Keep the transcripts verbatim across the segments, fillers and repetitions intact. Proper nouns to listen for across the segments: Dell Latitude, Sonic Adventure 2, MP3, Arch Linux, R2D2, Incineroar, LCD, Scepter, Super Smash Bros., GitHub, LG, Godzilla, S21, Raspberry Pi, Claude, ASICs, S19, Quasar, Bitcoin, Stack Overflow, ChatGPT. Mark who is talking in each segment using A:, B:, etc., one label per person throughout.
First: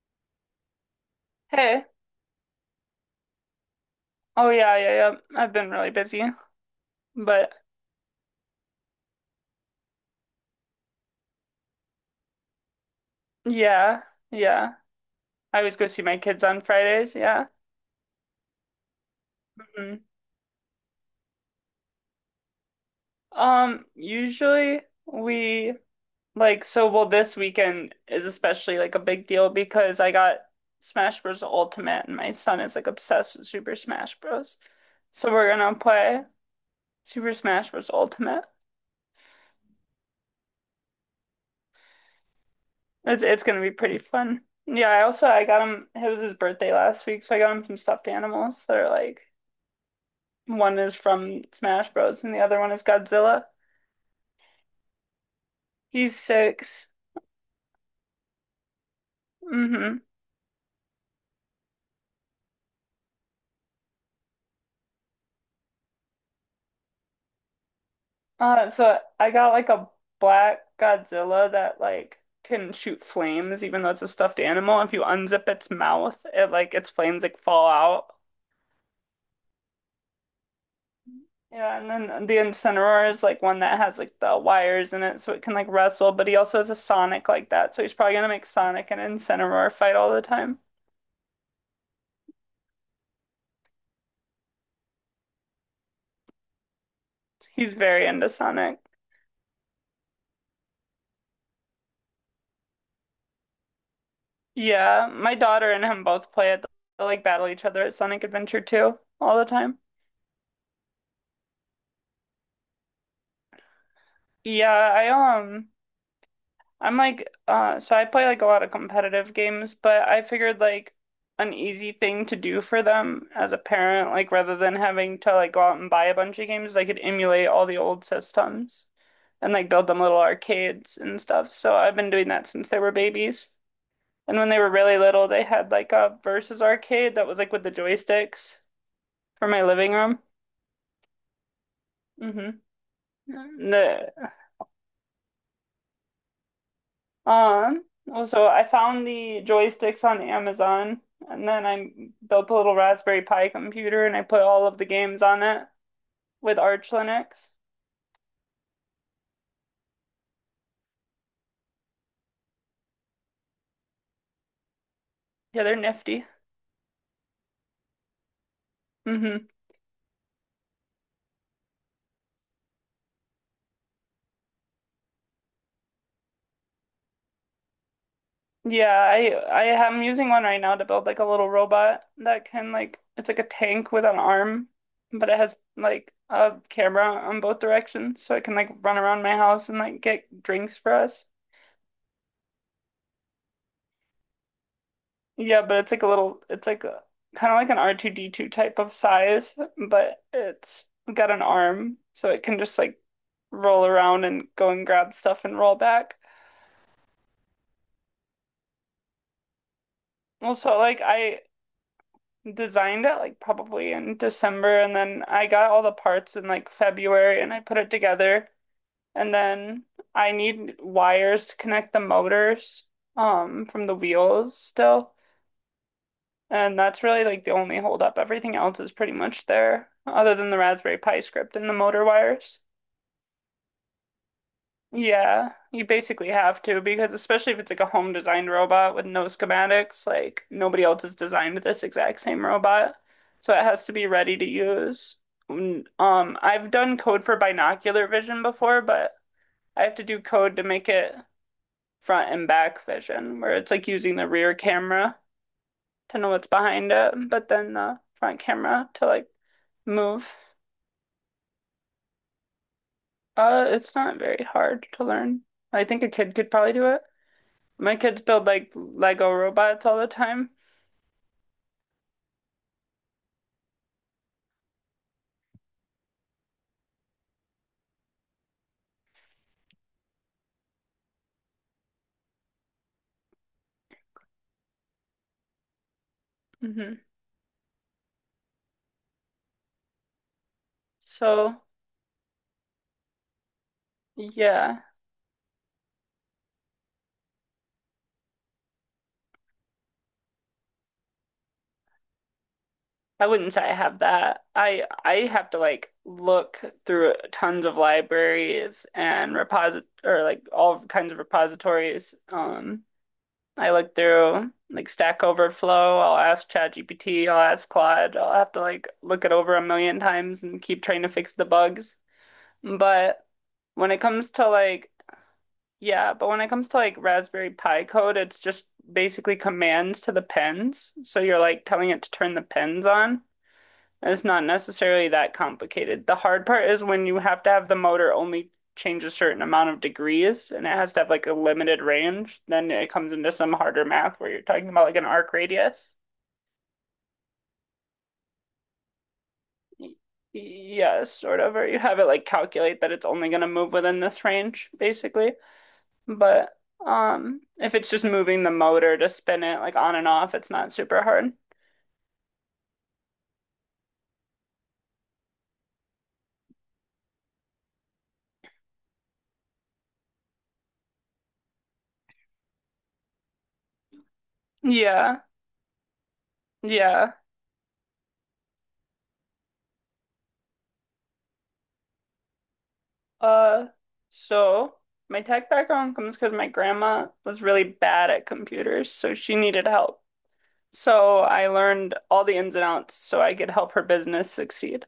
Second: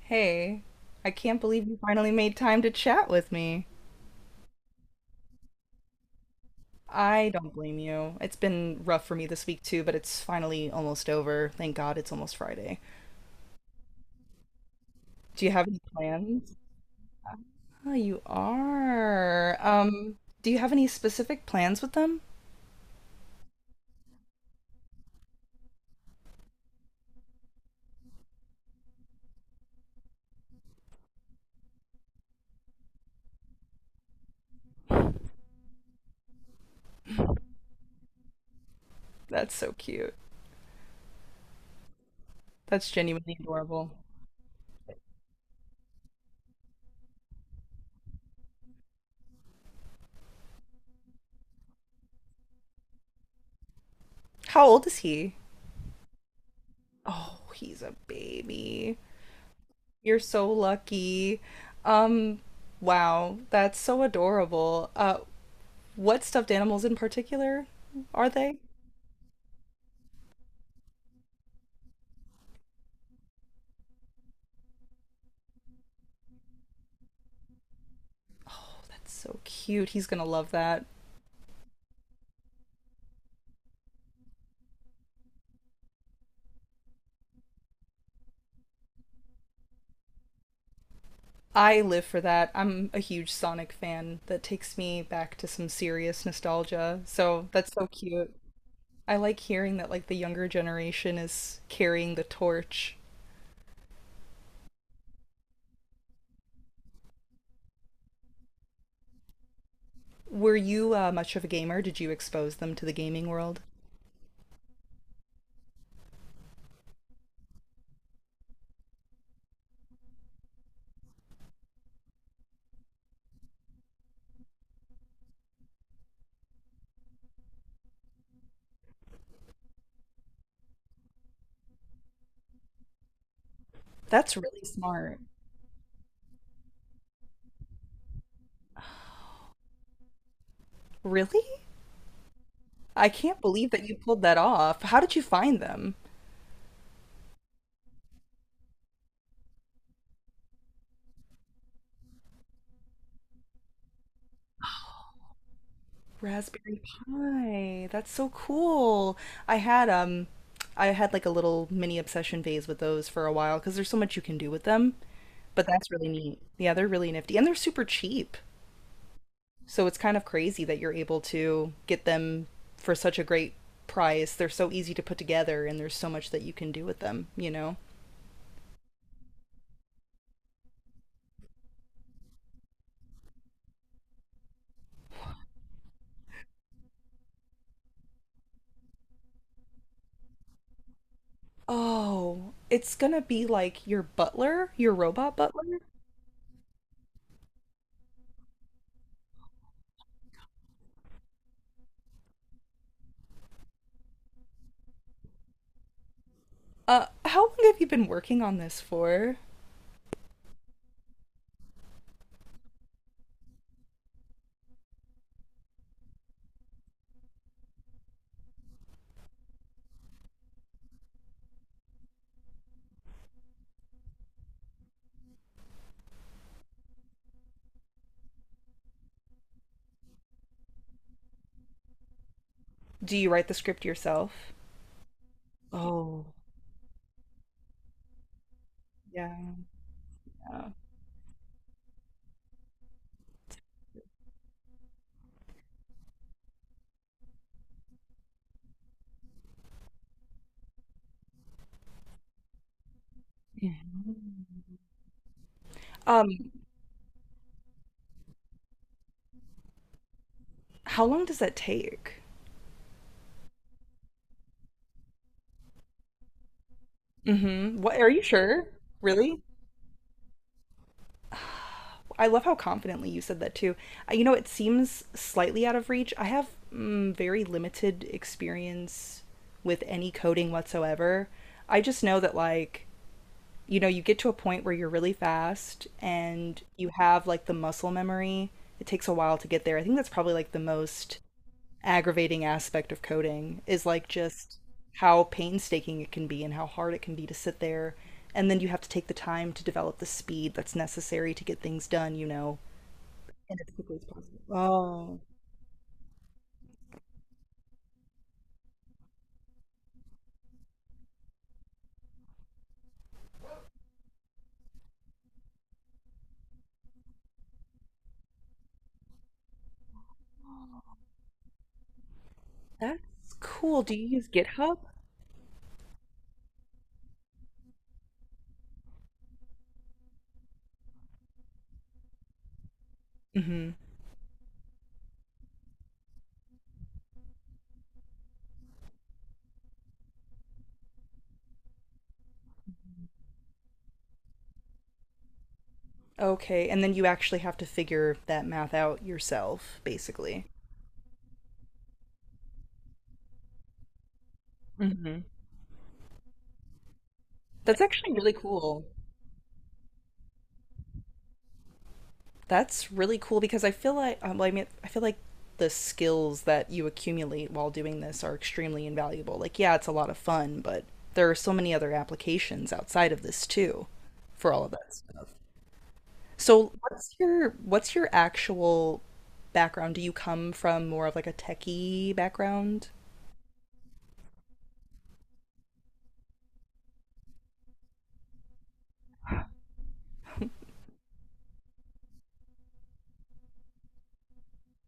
A: Hey, I can't believe you
B: Hey.
A: finally made time to chat with me.
B: Oh yeah, yeah, yeah. I've been really busy,
A: I don't
B: but
A: blame you. It's been rough for me this week too, but it's finally almost over. Thank God it's almost Friday.
B: yeah, yeah.
A: Do you
B: I
A: have
B: always
A: any
B: go see my kids
A: plans?
B: on Fridays, yeah.
A: Oh, you are.
B: hmm
A: Um, do you have any specific plans with them?
B: Um, usually we like so well this weekend is especially like a big deal because I got Smash Bros. Ultimate and my son is like obsessed with Super Smash Bros. So we're gonna play Super Smash Bros. Ultimate.
A: That's so cute. That's
B: It's
A: genuinely
B: it's gonna be
A: adorable.
B: pretty fun. Yeah, I also I got him it was his birthday last week, so I got him some stuffed animals that are like one is from Smash Bros. And the other one is Godzilla.
A: How old is he?
B: He's six.
A: Oh, he's a baby.
B: Mm-hmm.
A: You're so lucky. Um, wow, that's so adorable. Uh, What stuffed animals in particular are they?
B: Uh, so I got like a black Godzilla that like can shoot flames, even though it's a stuffed animal. If you unzip its mouth, it like its flames like fall out.
A: That's so cute. He's gonna love that.
B: Yeah, and then the Incineroar is like one that has like the wires in it, so it can like wrestle. But he also has a Sonic like that, so he's probably gonna make Sonic and Incineroar fight all the time.
A: I live for that. I'm a huge Sonic fan. That takes me back to some serious nostalgia. So that's
B: He's
A: so
B: very into
A: cute.
B: Sonic.
A: I like hearing that like the younger generation is carrying the torch.
B: Yeah, my daughter and him both play it. They like battle each other at Sonic Adventure two all the time.
A: Were you uh, much of a gamer? Did you expose them to the gaming world?
B: Yeah, I um I'm like uh so I play like a lot of competitive games, but I figured like an easy thing to do for them as a parent, like rather than having to like go out and buy a bunch of games, I could emulate all the old systems and like build them little arcades and stuff. So I've been doing that since they were babies.
A: That's
B: And when they
A: really
B: were really
A: smart.
B: little, they had like a versus arcade that was like with the joysticks for my living room.
A: Really?
B: hmm
A: I can't believe that you
B: The
A: pulled that off. How did you find them?
B: um also I found the joysticks on Amazon, and then I built a little Raspberry Pi computer and I put all of the games on it with
A: Raspberry
B: Arch Linux.
A: Pi. That's so cool. I had um I had like a little mini obsession phase with those for a while because there's so much you can do with them.
B: Yeah,
A: But
B: they're
A: that's really
B: nifty.
A: neat. Yeah, they're really nifty and they're super cheap.
B: hmm
A: So it's kind of crazy that you're able to get them for such a great price. They're so easy to put together and there's so much that you can do with them, you know?
B: Yeah, I I am using one right now to build like a little robot that can like it's like a tank with an arm, but it has like a camera on both directions so it can like run around my house and like get drinks for us.
A: Oh, it's gonna be like your butler, your robot
B: Yeah, but
A: butler.
B: it's like a little, it's like a, kind of like an R two D two type of size, but it's got an arm, so it can just like roll around and go and grab stuff and roll back.
A: Uh, how long have you been working on this for?
B: Well, so like I designed it like probably in December, and then I got all the parts in like February and I put it together. And then I need wires to connect the motors um from the wheels still. And that's really like the only holdup. Everything else is pretty much there, other than the Raspberry Pi script and the motor wires.
A: Do you write the script yourself?
B: Yeah, you basically
A: Oh.
B: have to because especially if it's like a home designed robot with no
A: Yeah.
B: schematics, like
A: Yeah.
B: nobody else has designed this exact same robot. So it has to be ready to use. Mm, Um, I've done code for binocular vision before, but I have to do code to make it front and back vision, where
A: Yeah.
B: it's like using the rear camera to
A: Um,
B: know what's behind it, but then the front camera to like move.
A: how long does that take?
B: Uh, it's not very hard to learn. I think a kid could probably do it.
A: Mm-hmm.
B: My
A: What are
B: kids
A: you
B: build
A: sure?
B: like Lego
A: Really?
B: robots all the time.
A: I love how confidently you said that too. Uh, You know, it seems slightly out of reach. I have mm, very limited experience with any coding whatsoever. I just know that like, you know, you get to a point where you're really fast and you
B: hmm
A: have like the muscle memory. It takes a while to get there. I think that's probably like the most
B: So,
A: aggravating aspect of coding is like just
B: yeah,
A: how painstaking it can be and how hard it can be to sit there and then you have to take the time to develop the speed that's necessary to get things done, you know,
B: I wouldn't
A: and
B: say I
A: as quickly
B: have
A: as possible.
B: that. I
A: Oh,
B: I have to like look through tons of libraries and reposit or like all kinds of repositories. um I look through like Stack Overflow. I'll ask ChatGPT. I'll ask Claude. I'll have to like look it over a million times and keep trying to fix the bugs. But
A: that's cool.
B: when
A: Do
B: it
A: you use
B: comes to
A: GitHub?
B: like, yeah, but when it comes to like Raspberry Pi code, it's just basically commands to the pens. So you're like telling it to turn the pens on.
A: Mm-hmm.
B: And it's not necessarily that complicated. The hard part is when you have to have the motor only change a certain amount of degrees and it has to have like a limited range, then it comes into some harder math where you're talking about like an arc radius.
A: Okay, and then you actually have to figure that math out yourself,
B: Y-
A: basically.
B: Yeah, sort of, or you have it like calculate that it's only going to move within this range, basically. But um, if
A: That's
B: it's just
A: actually really
B: moving the
A: cool.
B: motor to spin it like on and off, it's not super hard.
A: That's really cool because I feel like um, well, I mean I feel like the skills that you accumulate while doing this are extremely invaluable. Like yeah, it's a lot of fun, but there are so many other applications outside of this too for all of that
B: Yeah,
A: stuff. So
B: yeah.
A: what's your what's your actual background? Do you come from more of like a techie background?
B: Uh, so my tech background comes because my grandma was really bad at computers, so she needed help. So I learned all the ins and outs so I could help her business succeed,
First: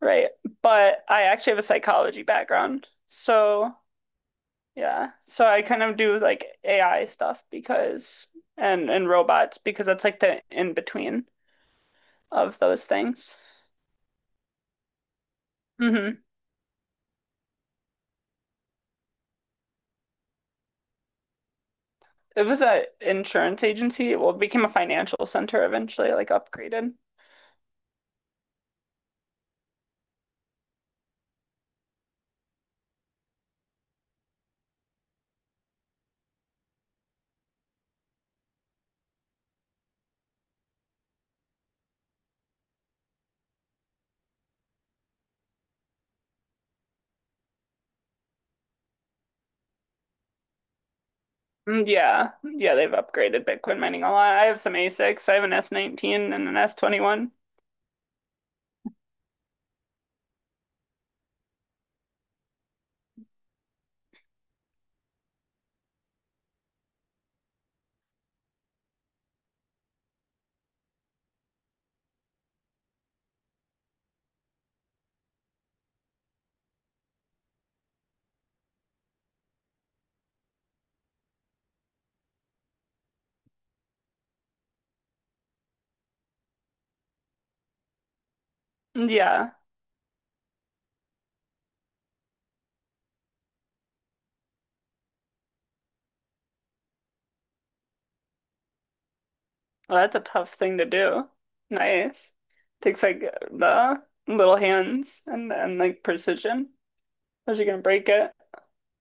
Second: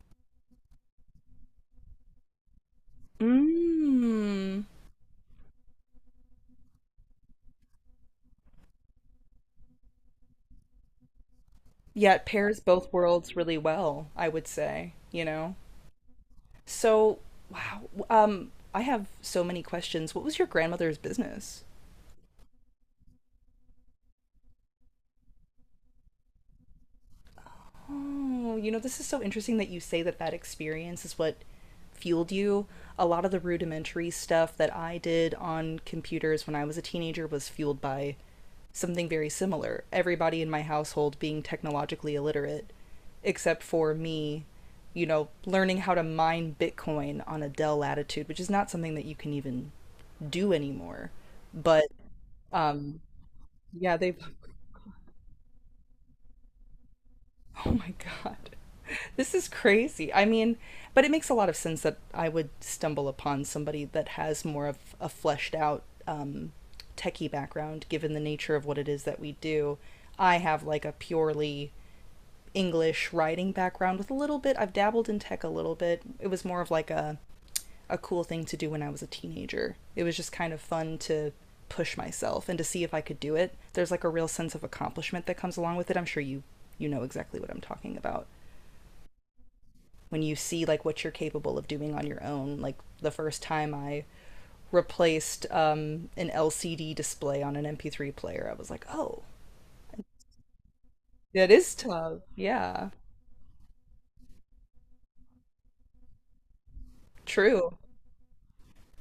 B: right? But I actually have a psychology background. So
A: Mm.
B: yeah, so I kind of do like A I stuff because and and robots because that's like the in between
A: Yeah, it
B: of
A: pairs
B: those
A: both worlds
B: things.
A: really well, I would say, you know?
B: hmm
A: So, wow. Um, I have so many questions. What was your grandmother's business?
B: It was an insurance agency. Well, it became a financial center eventually, like upgraded.
A: Oh, you know, this is so interesting that you say that that experience is what fueled you. A lot of the rudimentary stuff that I did on computers when I was a teenager was fueled by something very similar. Everybody in my household being technologically illiterate, except for me, you know, learning how to mine Bitcoin on a Dell Latitude, which is not something that you can even do anymore. But
B: Mm, Yeah, yeah, they've
A: um,
B: upgraded Bitcoin
A: yeah,
B: mining a
A: they
B: lot. I have some ASICs. I have an S nineteen and an S twenty-one.
A: oh my God. This is crazy. I mean, but it makes a lot of sense that I would stumble upon somebody that has more of a fleshed out um, techie background, given the nature of what it is that we do. I have like a purely English writing background with a little bit, I've dabbled in tech a little bit. It was more of like a a cool thing to do when I was a teenager. It was just kind of fun to push myself and to see if I could do it. There's like a real sense of accomplishment that comes along with it. I'm sure you you know exactly what I'm talking about.
B: Mm, Yeah,
A: When you see like what you're capable of doing on your own, like the first time I replaced um, an L C D display on an M P three player, I was like, "Oh,
B: well, that's a tough thing to do.
A: that is tough."
B: Nice.
A: Yeah,
B: Takes like the little hands, and and like precision. How's you
A: true.
B: gonna break it?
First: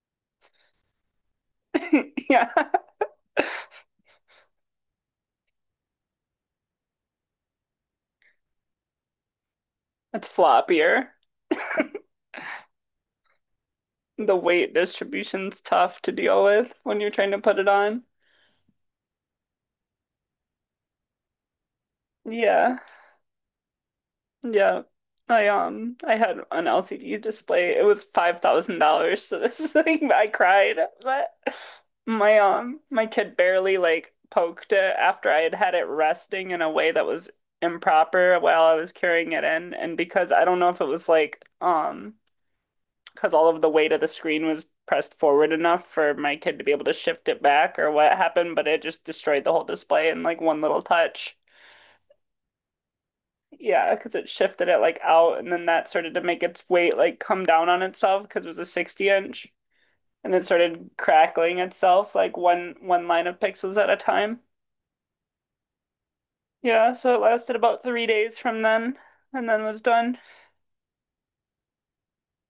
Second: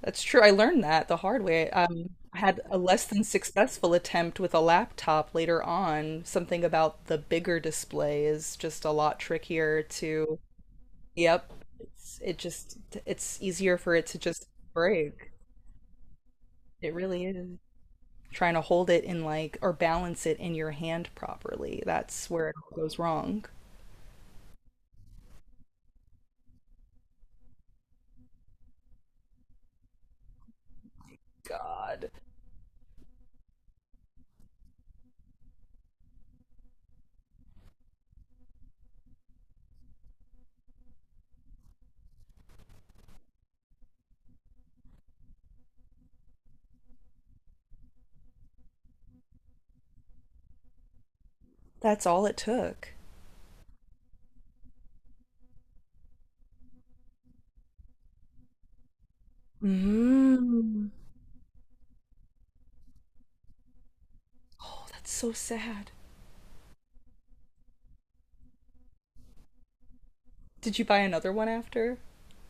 A: That's true. I learned that the hard way. Um, I
B: Yeah,
A: had a less than successful attempt with a laptop later on. Something about the bigger display is just a lot trickier
B: it's
A: to.
B: floppier.
A: Yep. It's, it just, it's easier for it to
B: The
A: just
B: weight
A: break.
B: distribution's tough to deal with
A: It
B: when you're
A: really
B: trying to
A: is.
B: put it on.
A: Trying to hold it in like, or balance it in your hand properly. That's where it all
B: Yeah.
A: goes wrong.
B: Yeah. I um I had an L C D display. It was five thousand dollars so this thing I cried. But
A: God.
B: my um my kid barely like poked it after I had had it resting in a way that was improper while I was carrying it in. And because I don't know if it was like um because all of the weight of the screen was pressed forward enough for my kid to be able to shift it back or what happened, but it just destroyed the whole display in like one little touch.
A: That's all it took.
B: Yeah, because it shifted it like out, and then that started to make its weight like come down on itself because it was a sixty inch, and it
A: Mm.
B: started crackling itself like one one line of pixels at a time.
A: Oh, that's so sad.
B: Yeah, so it lasted about three days from then, and then was done.
A: Did you buy another one after?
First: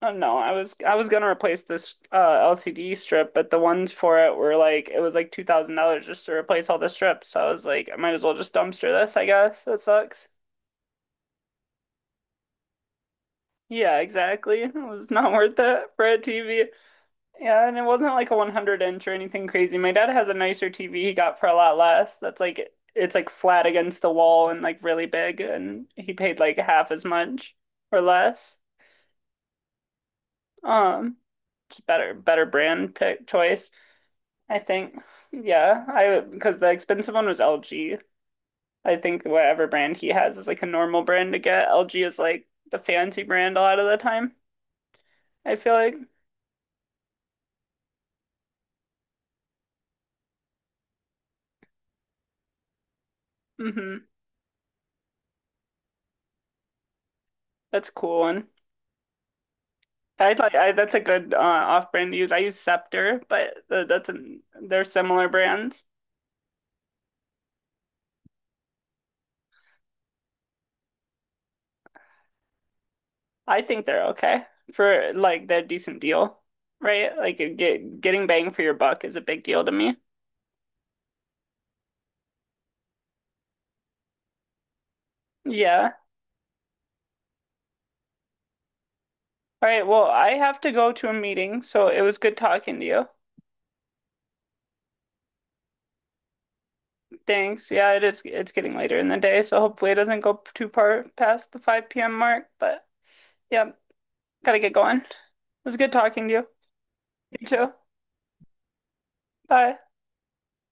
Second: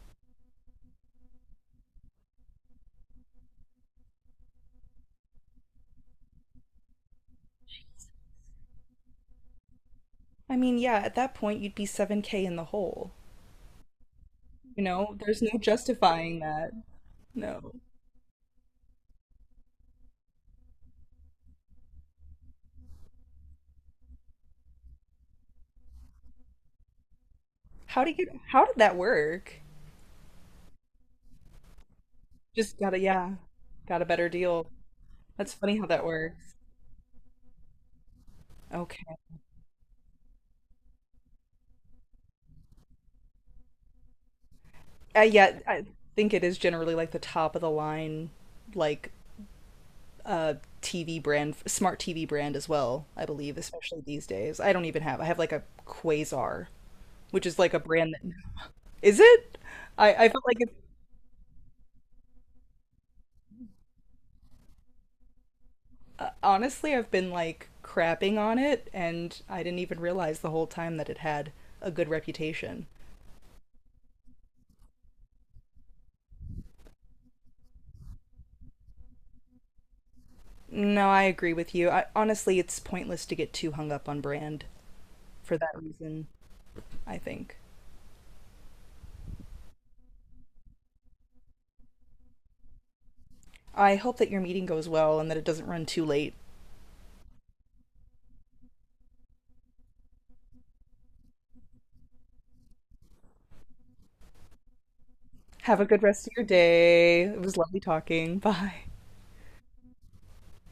B: Oh no, I was I was gonna replace this uh, L C D strip, but the ones for it were like it was like two thousand dollars just to replace all the strips. So I was like, I might as well just dumpster this, I guess. That sucks.
A: I mean, yeah, at that point you'd be seven k in the hole.
B: Yeah, exactly. It
A: You
B: was
A: know,
B: not
A: there's no
B: worth it for a
A: justifying
B: T V.
A: that.
B: Yeah,
A: No.
B: and it wasn't like a one hundred inch or anything crazy. My dad has a nicer T V he got for a lot less. That's like it's like flat against the wall and like really big and he paid like half as much or
A: How did you
B: less.
A: how did that work?
B: Um, just better better
A: Just got
B: brand
A: a
B: pick
A: yeah,
B: choice,
A: got a better
B: I
A: deal.
B: think.
A: That's funny
B: Yeah,
A: how that
B: I
A: works.
B: because the expensive one was L G. I
A: Okay.
B: think whatever brand he has is like a normal brand to get. L G is like the fancy brand a lot of the time.
A: Uh,
B: I
A: yeah,
B: feel
A: I
B: like.
A: think it is generally like the top of the line like uh T V brand smart T V brand as well, I believe, especially
B: Mm-hmm.
A: these days. I don't even have. I have like a Quasar, which is like a
B: That's a
A: brand
B: cool
A: that
B: one.
A: is it? I I
B: I
A: felt
B: like
A: like
B: I,
A: it
B: that's a good uh, off-brand to use. I use Scepter, but th- that's an they're similar brands.
A: honestly, I've been like crapping on it, and I didn't even realize the whole time that it had a good reputation.
B: I think they're okay for like they're a decent deal, right? Like you get getting bang for your buck is a big deal to me.
A: No, I agree with you. I, honestly, it's pointless to get too hung up on brand for that
B: Yeah.
A: reason, I think.
B: All right. Well, I have to go to a meeting, so it was good talking to you.
A: I hope that your meeting goes well and that it doesn't run too late.
B: Thanks. Yeah, it is. It's getting later in the day, so hopefully it doesn't go too far past the five p m mark. But yeah, gotta get going. It was
A: Have a
B: good
A: good rest
B: talking
A: of
B: to
A: your
B: you.
A: day. It
B: You
A: was
B: too.
A: lovely talking. Bye.
B: Bye.